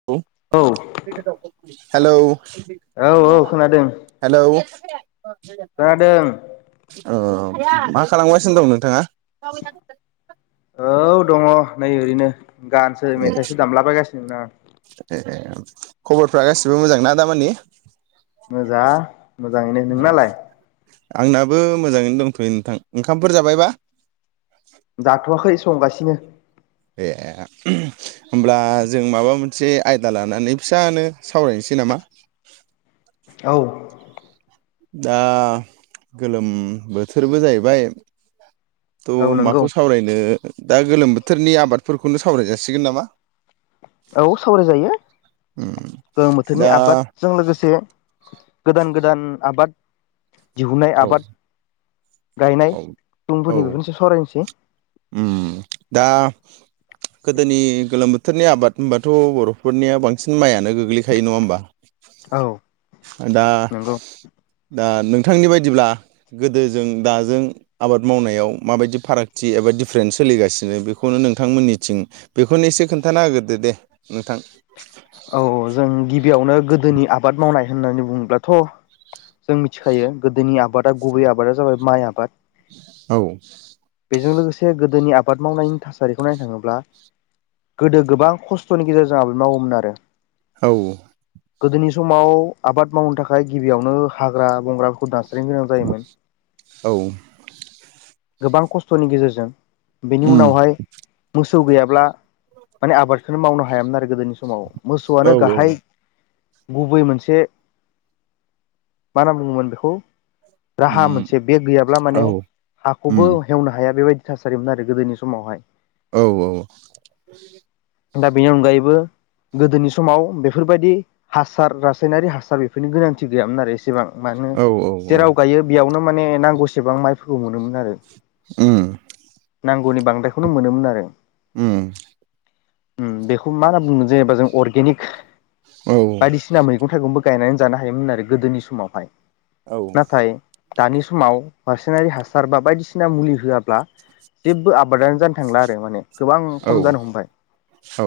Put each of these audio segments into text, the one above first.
[inaudible] औ हेलौ औ खोनादों हेलौ ओ ओ खोनादों औ मा खालामगासिनो दं नोंथाङा? औ दङ नै ओरैनो गानसो ए मेथाइसो दामलाबायगासिनो आं [unintelligible] खबरफ्रा गासिबो मोजांना दामानि? मोजां मोजाङैनो नोंनालाय? आंनाबो मोजाङैनो दंथ'यो नोंथां ओंखामफोर जाबायबा जाथ'वाखै संगासिनो ए होमब्ला जों माबा मोनसे आयदा लानानै फिसानो सावरायनोसै नामा? औ दा गोलोम बोथोरबो जाहैबाय औ थ' नंगौ माखौ सावरायनो दा गोलोम बोथोरनि आबादफोरखौनो सावराय जाासिगोन नामा औ सावराय जायो उम गोलोम बोथोरनि दा आबाद जों लोगोसे गोदान गोदान आबाद दिहुननाय औ आबाद औ गायनाय सुबुंफोरनि बेफोरनि [unintelligible] सावरायनोसै उ दा गोदोनि गोलोम बोथोरनि आबाद होनबाथ' बर'फोरनिया बांसिन माइयानो गोग्लैखायो नङा होमबा औ दा नंगौ दा नोंथांनि बायद दिब्ला गोदोजों दाजों आबाद मावनायाव माबायदि फारागथि एबा डिफारेन्स सोलिगासिनो बेखौनो नोंथांमोननिथिं बेखौनो एसे खोन्थाना होगोरदो दे नोंथां औ जों गिबियावनो गोदोनि आबाद मावनाय होननानै बुङोब्लाथ' जों मिथिखायो गोदोनि आबादा गुबै आबादा जाबाय माइ आबाद औ। बेजों लोगोसे गोदोनि आबाद मावनायनि थासारिखौ नायनो थाङोब्ला गोदो गोबां खस्थ'नि गेजेरजों आबाद मावोमोन आरो। औ। गोदोनि समाव आबाद मावनो थाखाय गिबियावनो हाग्रा बंग्राफोरखौ दान गोनां जायोमोन औ गोबां खस्थ'नि गेजेरजों। बेनि उम उनावहाय मोसौ गैयाब्ला माने आबादखौनो मावनो हायामोन आरो गोदोनि समाव। औ मोसौआनो औ गाहाय गुबै मोनसे मा होनना बुङोमोन बेखौ राहा उम मोनसे बे गैयाब्ला औ माने उम हाखौबो एवनो हाया बेबायदि थासारिमोन आरो गोदोनि समावहाय। औ औवौ। दा बेनि अनगायैबो गोदोनि समाव बेफोरबायदि हासार रासायनारि हासार बेफोरनि गोनांथि गैयामोन आरो एसेबां। मानो औ जेराव गायो बेयावनो माने नांगौसेबां माइफोरखौ मोनोमोन आरो। उम। नांगौनि बांद्रायखौनो मोनोमोन आरो। उम। उम बेखौ मा होनना बुंनो जेनेबा जों अर्गेनिक औ बायदिसि सिना मैगं थाइगंबो गायनानै जानो हायोमोन आरो गोदोनि समावहाय। औ नाथाय दानि समाव रासाइनारि हासार बा बायदिसिना मुलि होआब्ला जेबो आब बादानो जानो थांला आरो माने गोबां खम जानो हमबाय। औ।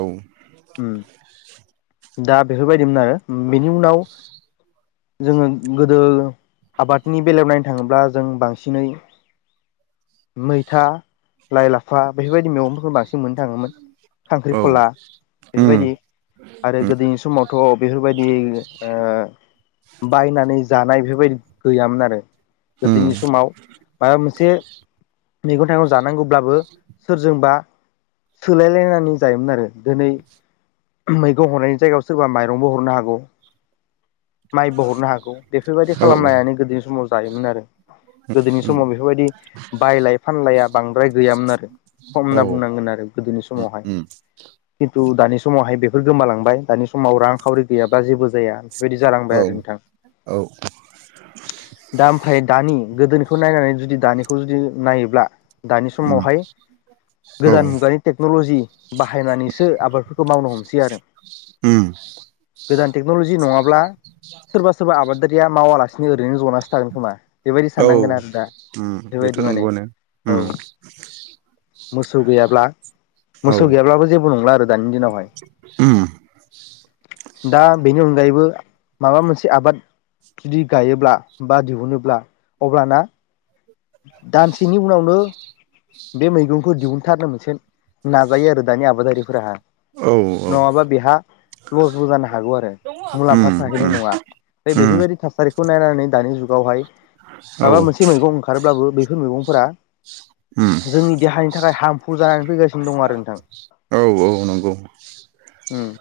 उम दा बेफोरबायदिमोन आरो बेनि उनाव जोङो गोदो आबादनि बेलायाव नायनो थाङोब्ला जों बांसिनै मैथा लाइ, लाफा बेफोरबायदि मैगंफोरखौ बांसिन मोननो थाङोमोन। औ। खांख्रिखला उम बेफोरबायदि आरो गोदोनि समावथ' बेफोरबायदि ओ बायनानै जानाय बेफोरबायदि गैयामोन आरो। उम गोदोनि समाव माबा मोनसे मैगं थाइगं जानांगौब्लाबो सोरजोंबा सोलायलायनानै जायोमोन आरो दोनै मैगं हरनायनि जायगायाव सोरबा माइरंबो हरनो हागौ। माइबो हरनो हागौ बेफोरबायदि औ औ खालामलायनानै गोदोनि समाव जायोमोन आरो। गोदोनि उम समाव बेफोरबायदि बायलाय फानलाया बांद्राय गैयामोन आरो। खम होनना औ बुंनांगोन आरो गोदोनि समावहाय। [unintelligible] थु दानि समावहाय बेफोर गोमालांबाय, दानि समाव रांखावरि गैयाबा जेबो जाया बेफोरबायदि औ जालांबाय आरो नोंथां। औ दा ओमफ्राय दानि गोदोनिखौ नायनानै जुदि दानिखौ जुदि नायोब्ला दानि उम समावहाय औ गोदान मुगानि टेक्न'ल'जि बाहायनानैसो आबादफोरखौ मावनो हमसै आरो। उम गोदान टेक्न'लजि नङाब्ला सोरबा सोरबा आबादारिया मावालासिनो ओरैनो जनासो थागोन खोमा। बेबायदि औ साननांगोन आरो दा उम बेथ' बेबायदि माने नंगौआनो औ। उम मोसौ गैयाब्ला, औ मोसौ गैयाब्लाबो जेबो नंला आरो दानि दिनावहाय। उम दा बेनि अनगायैबो माबा मोनसे आबाद जुदि गायोब्ला बा दिहुनोब्ला अब्लाना दानसेनि उनावनो बे मैगंखौ दिहुनथारनो मोनसे नाजायो आरो दानि आबादारिफोराहा। औ औ नङाबा बेहा लसबो जानो हागौ आरो, मुलाम्फा उम थाहैनाय उम नङा, उम बेफोरबायदि थास फारिखौ नायनानै दानि जुगावहाय औ माबा मोनसे मैगं ओंखारोब्लाबो बेैफोर मैगंफोरा उम जोंनि देहानि थाखाय हार्मफुल जानानै फैगासिनो दङ आरो नोंथां। औ औ नंगौ।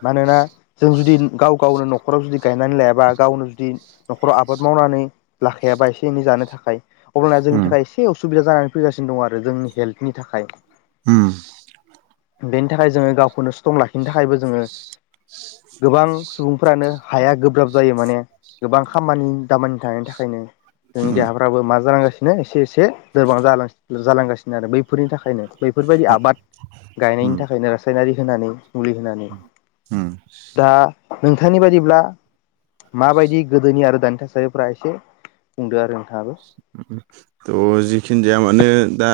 मानोना जों जुदि गाव गावनो न'खराव जुदि गायनानै लायाबा गावनो जुदि न'खराव आबाद मावनानै लाखायाबा एसे एनै जानो थाखाय अब्लाना जोंनि उम थाखाय एसे एसे असुबिदा जानानै फैगासिनो दं आरो जोंनि हेल्थनि थाखाय। उम। बेनि थाखाय जोङो गावखौनो स्ट्रं लाखिनो थाखायबो जोङो गोबां सुबुंफ्रानो हाया गोब्राब जायो माने। गोबां खामानि दामानि थानायनि थाखायनो। जोंनि उम देहाफ्राबो मा जालांगासिनो एसे एसे लोरबां जालांगासिनो आरो बैफोरनि थाखायनो। बेैफोरबायदि आबाद गायनायनि उम उम थाखायनो रासायनारि होनानै मुलि होनानै दा नोंथांनि बायदिब्ला माबायदि गोदोनि आरो दानि थासारिफ्रा एसे बुंदो आरो नोंथाङाबो। थ' जिखिनि जाया मानो दा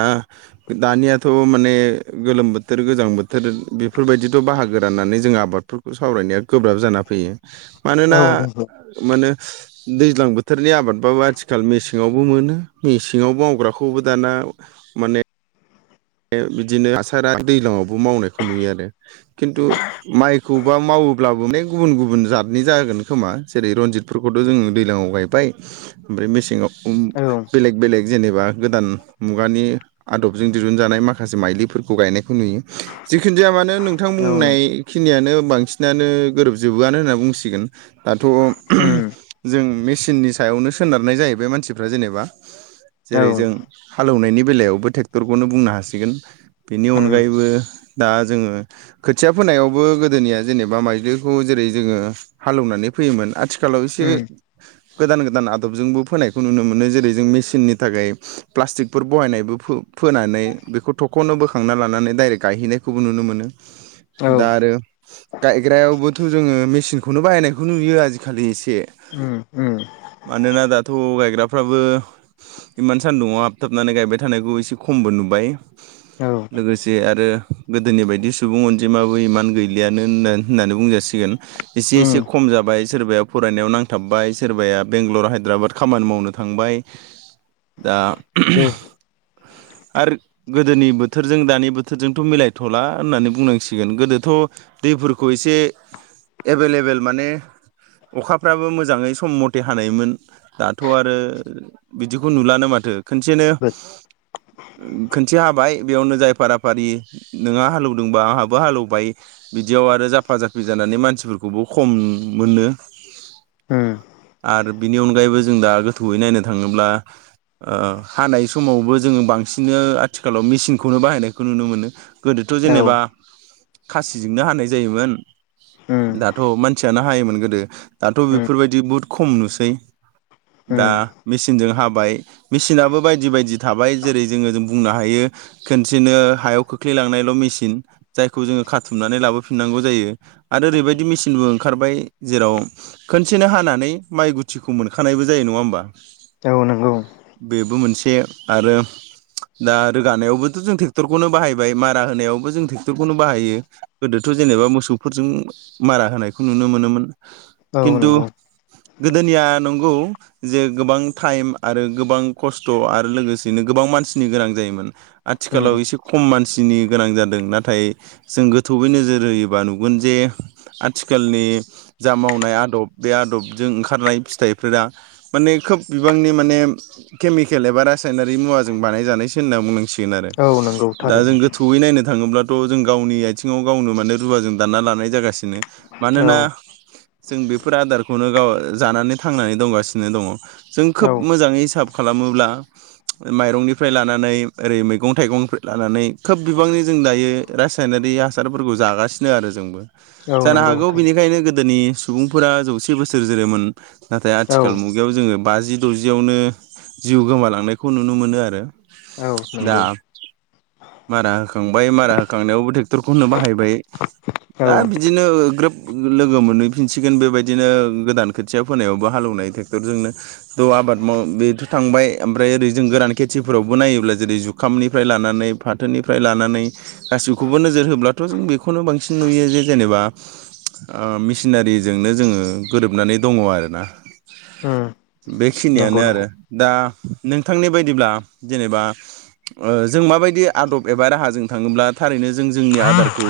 दानियाथ' माने गोलोम बोथोर गोजां बोथोर बेफोरबायदिथ' बाहागो राननानै जों आबाद फोरखौ खौ सावरायनाया गोब्राब जाना फैयो। मानोना औ नंगौ माने दैज्लां बोथोरनि आबादबाबो आथिखाल मेसें मेसेङावबो मोनो, मेसेङावबो मावग्राखौबो दाना माने बिदिनो हासारा दैज्लांआवबो मावनायखौ नुयो आरो खिन्थु माइखौबा मावोब्लाबो माने गुबुन गुबुन जातनि जागोन खोमा जेरै रनजित बेफोरखौथ' जोङो दैज्लाङाव गायबाय ओमफ्राय मेसेङाव औ बेलेग बेलेग जेनेबा गोदान मुगानि आदबजों दि दिहुनजानाय माखासे माइलिफोरखौ गायनायखौ नुयो, जिखुन जाया मानो नोंथां औ औ बुंनाय खिनियानो बांसिनानो गोरोबजोबोआनो होनना बुंसिगोन दाथ' उम जों मेसिननि सायावनो सोनारनाय जाहैबाय मानसिफ्रा जेनेबा औ जेरै जों हालेवनायनि बेलायावबो ट्रेक्टरखौनो बुंनो हासिगोन। बेनि अनगायैबो दा जोङो खोथिया फोनायावबो गोदोनिया जेनेबा माइलिखौ जेरै जोङो हालेवनानै फैयोमोन, आथिखाल आथिखालाव एसे गोदान गोदान आदबजोंबो फोनायखौ नुनो मोनो जेरै जों मेसिननि थाखाय प्लास्टिकफोर बहायनायबो फो फोनानै बेखौ थखनो बोखांना लानानै दडाइरेक्ट गायहैनायखौबो नुनो मोनो। दा आरो गायग्रायावबोथ' जोङो मेचिनखौनो बाहायनायखौ नुयो आजिखालि एसे। उम उम मानोना दाथ' गायग्राफ्राबो इमान सानदुं आव हाबथाबनानै गायबाय थानायखौ एसे खमबो नुबाय, औ लोगोसे आरो गोदोनि बायदि सुबुं अनजिमाबो इमान गैलियानो होन होननानै बुंजासिगोन। एसे एसे उम खम जाबाय सोरबाया फरायनायाव नांथाबबाय सोरबाया बेंगालर हायद्राबाद खामानि मावनो थांबाय। दा [unintelligible] आरो गोदोनि बोथोरजों दानि बोथोरजोंथ' मिलायथ'ला होननानै बुंनांसिगोन, गोदोथ' दैफोरखौ एसे एभेलेबेल माने अखाफ्राबो मोजाङै सम मथे हानायमोन, दाथ' आरो बिदिखौ नुलानो माथो खोनसेनो खोनसे हाबाय बेयावनो जाय फाराफारि नोंहा हालेवदोंबा आंहाबो हालेवबाय। बिदियाव आरो जाफा जाफि जानानै मानसिफोरखौबो खम मोनो। उम आरो बिनि अनगायैबो जों दा गोथौयै नायनो थाङोब्ला ओ हानाय समावबो जोङो बांसिन आथिखालाव मेसिंखौनो बाहायनायखौ नुनो मोनो उम गोदोथ' औ जेनेबा खासिजोंनो हानाय जायोमोन। उम दाथ' मानसियानो हायोमोन गोदो दाथ' उम बेफोरबायदि बहुद खम नुसै। दा उम मेसिनजों हाबाय मेसिनाबो बायदि बायदि थाबाय जेरै जोङो जों बुंनो हायो खोनसेनो हायाव खोख्लैलांनायल' मेसिन जायखौ जोङो खाथुमनानै लाबोफिननांगौ जायो आरो ओरैबायदि मेसिनबो ओंखारबाय जेराव खोनसेनो हानानै माइ गुथिखौ मोनखानायबो जायो नङा होमबा? औ नंगौ बेबो मोनसे आरो दा रोगानायावबोथ' जों ट्रेक्टरखौनो बाहायबाय मारा होनायावबो जों ट्रेक्ट'रखौनो बाहायो। गोदोथ' जेनेबा मोसौफोरजों मारा होनायखौ नुनो मोनोमोन औ खिन्थु नंगौ गोदोनिया नंगौ जे गोबां टाइम आरो गोबां खस्थ' आरो लोगोसे लासैनो गोबां मानसिनि गोनां जायोमोन उम आथिखालाव एसे खम मानसिनि गोनां जादों नाथाय जों गोथौयै नोजोर होयोबा नुगोन जे आथिखालनि जा मावनाय आदब बे आदबजों ओंखारनाय फिथाइफोरा माने खोब बिबांनि माने केमिकेल एबा रासाय नारि मुवाजों बानायजानायसो होनना बुंनांसिगोन आरो औ नंगौ दा जों थारैनो गोथौैयै नायनो थाङोब्ला थ' जों गावनि आथिङाव गावनो माने रुवाजों दानना लानाय जागासिनो औ मानोना जों बेफोर आदारखौनो गाव जानानै थांनानै दंगासिनो दङ। जों खोब औ मोजाङै हिसाब खालामोब्ला माइरंनिफ्राय लानानै ओरै मैगं थाइगंनिफ्राय लानानै खोब बिबांनि जों दायो रासायनारि हासारफोरखौ जागासिनो आरो जोंबो। औ जानो नंगौ हागौ थारैनो बिनिखायनो गोदोनि सुबुंफोरा जौसे बोसोर जोरोमोन। नाथाय आथिखाल औ मुगायाव जोङो बाजि द'जियावनो जिउ गोमालांनाय खौ नुनो मोनो आरो औ दा नंगौ मारा होखांबाय मारा होखांनायावबो ट्रेक्टरखौ होनो बाहायबाय औ दा उम बिदिनो ग्रोब लोगो मोनहैफिनसिगोन बेबायदिनो गोदान खोथिया फोनायावबो हालौवनाय टेक्टफोरजोंनो थ' आबाद माव बेथ' थांबाय ओमफ्राय ओरै जों गोरान खेथिफोरावबो नायोब्ला जेरै जुखामनिफ्राय लानानै फाथोनिफ्राय लानानै गासिखौबो नोजोर होब्लाथ' जों बेखौनो बांसिन नुयो जे जेनेबा मेसिनारिजोंनो जोङो गोरोबनानै दङ आरोना। बेखिनियानो नंगौ आरो नंगौ दा नोंथांनि बायदिब्ला जेनेबा जों माबायदि आदब एबा राहाजों थाङोब्ला थारैनो जों जोंनि आदारखौ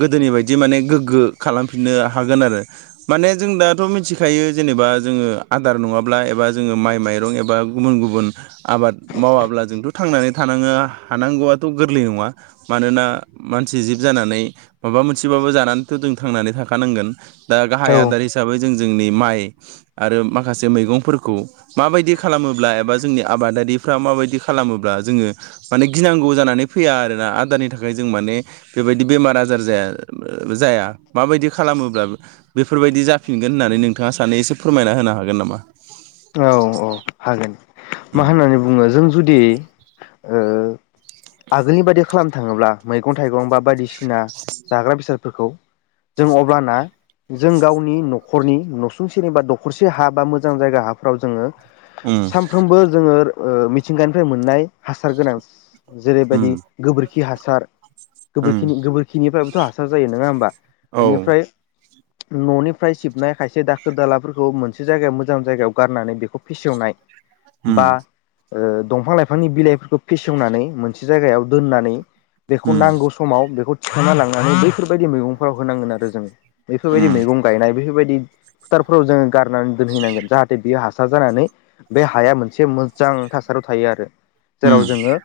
गोदोनि बायदि माने गोग्गो खालामफिननो हागोन आरो माने जों दाथ' मिथिखायो जेनेबा जोङो आदार नङाब्ला एबा जोङो माइ माइरं एबा गुबुन गुबुन आबाद मावाब्ला जोंथ' थांनानै थानाङा हानांगौआथ' गोरलै नङा मानोना मानसि जिब जानानै माबा मोनसेबाबो जानानैथ' जों थांनानै थाखानांगोन। दा गाहाय औ आदार हिसाबै जों जोंनि माइ आरो माखासे मैगंफोरखौ माबायदि खालामोब्ला एबा जोंनि आबादारिफ्रा माबायदि खालामोब्ला जोङो माने गिनांगौ जाना नै फैया आरोना आदारनि थाखाय जों माने बेबायदि बेमार आजार जाया जाया माबायदि खालामोब्ला बेफोरबायदि जाफिनगोन होननानै नोंथाङा सानो एसे फोरमायना होनो हागोन नामा? औ औ हागोन मा उम होननानै जों जुदि ओ आगोलनि बायदि खालामनो थाङोब्ला मैगं थाइगं बा बायदिसिना जाग्रा बेसादफोरखौ जों अब्लाना जों गावनि न'खरनि न'सुंसेनि बा दखरसे हा बा मोजां जायगा हाफ्राव जोङो उम सानफ्रोमबो जोङो मिथिंगानिफ्राय मोननाय हासार गोनां उम जेरैबायदि गोबोरखि हासार गोबोरखि गोबोरखिनिफ्रायबोथ' हासार जायो नङा होमबा? औ उम बेनिफ्राय न'निफ्राय सिबनाय खायसे दाखोर दालाफोरखौ मोनसे जायगायाव मोजां जायगायाव गारनानै बेखौ फेसेवनाय बा उम दंफां लाइफांनि बिलाइफोरखौ फेसेवनानै मोनसे जायगायाव दोननानै बेखौ नांगौ सम समाव बेखौ थिा लांनानै बैफोरबायदि मैगंफोराव होनांगोन आरो जोो बैफोरबायदि उम मैगं गायनाय बेफोरबायदि फोथारफोराव जोङो गारनानै दोनहैनांगोन जाहाथे बियो हासार जानानै बे हाया मोनसे मोजां थासारियाव थायो आरो उम जेराव जोङो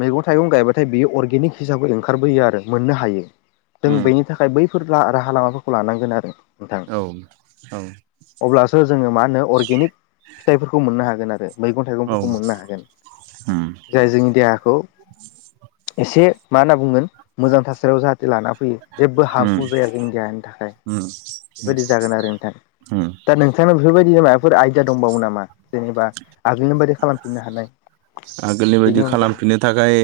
मैगं थाइगं गायबाथाय बियो अर्गेनिक हिसाबै ओंखारबोयो आरो मोननो हायो जों उम बेनि थाखाय बै फोर राहा लामाफोरखौ लानांगोन आरो। नोंथां औ औ। अब्लासो जोङो मा होनो अर्गेनिक फिथाइफोरखौ मोननो हागोन आरो। मैगं औ थाइगंफोरखौ मोननो हागोन। उम जाय जोंनि देहाखौ एसे मा होनना बुंगोन। मोजां थासारियाव जाहाथे लाना फयो जेबो हार्मफुल उम जाया आरोि इण्डियानो थाखाय उम बेबायदि जागोन आरो नोंथां। उम दा नोंथांनाव बेफोरबायदि माबाफोर आयदिया दंबावो नामा जेनेबा आगोलनि बायदि खालामफिननो हानाय। आगोलनि बायदि बेनि अनगायै खालामफिननो थाखाय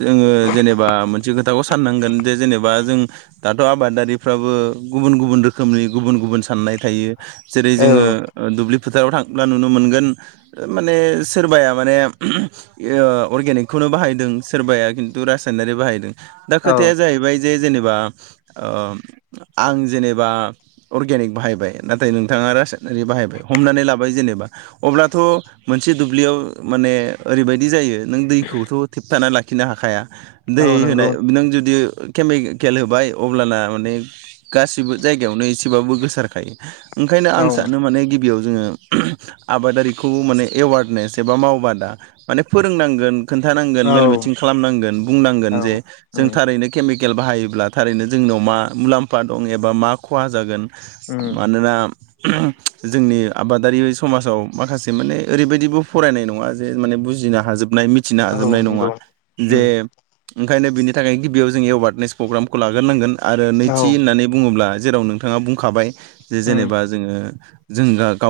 जोङो जेनेबा मोनसे खोथाखौ साननांगोन जे जेनेबा जों दाथ' आबादारिफ्राबो गुबुन गुबुन रोखोमनि गुबुन गुबुन साननाय थायो। जेरै जोङो औ दुब्लि फोथाराव थांब्ला नुनो मोनगोन माने सोरबाया माने अर्गेनिकखौनो बाहायदों सोरबाया खिन्थु रासायनारि बाहायदों। दा खोथाया औ जाहैबाय जे जेनेबा आं जेनेबा अर्गेनिक बाहायबाय नाथाय नोंथाङा रासि बाहायबाय हमनानै लाबाय जेनेबा अब्लाथ' मोनसे दुब्लियाव माने ओरैबायदि जायो नों दैखौथ' थेबथाना लाखिनो हाखाया दै औ होनाय नंगौ नों जुदि केमिकेल होबाय अब्लाना माने गासिबो जायगायावनो एसे थबाबो गोसारखायो ओंखायनो आं औ सानो माने गिबियाव जोङो आबादारिखौ माने एवारनेस एबा मावबादा माने फोरोंनांगोन। खोन्थानांगोन मेल औ मिटिं खालामनांगोन बुंनांगोन औ जे जों उम थारैनो केमिकेल बाहायोब्ला थारैनो जोंनियाव मा मुलाम्फा दं एबा मा खहा जागोन उम मानोना जोंनि आबादारि समाजाव माखासे माने ओरैबायदिबो फरायनाय नङा जे माने बुजिनो हाजोबनाय मिथिनो औ हाजोबनाय नङा नंगौ उम जे ओंखायनो बिनि थाखाय गिबियाव जोंङो एवारनेस प्रग्रामखौ लाग्रोनांगोन आरो औ नैथि होननानै बुङोब्ला जेराव नोंथाङा बुंखाबाय जे उम जेनेबा जोङो जों गाव।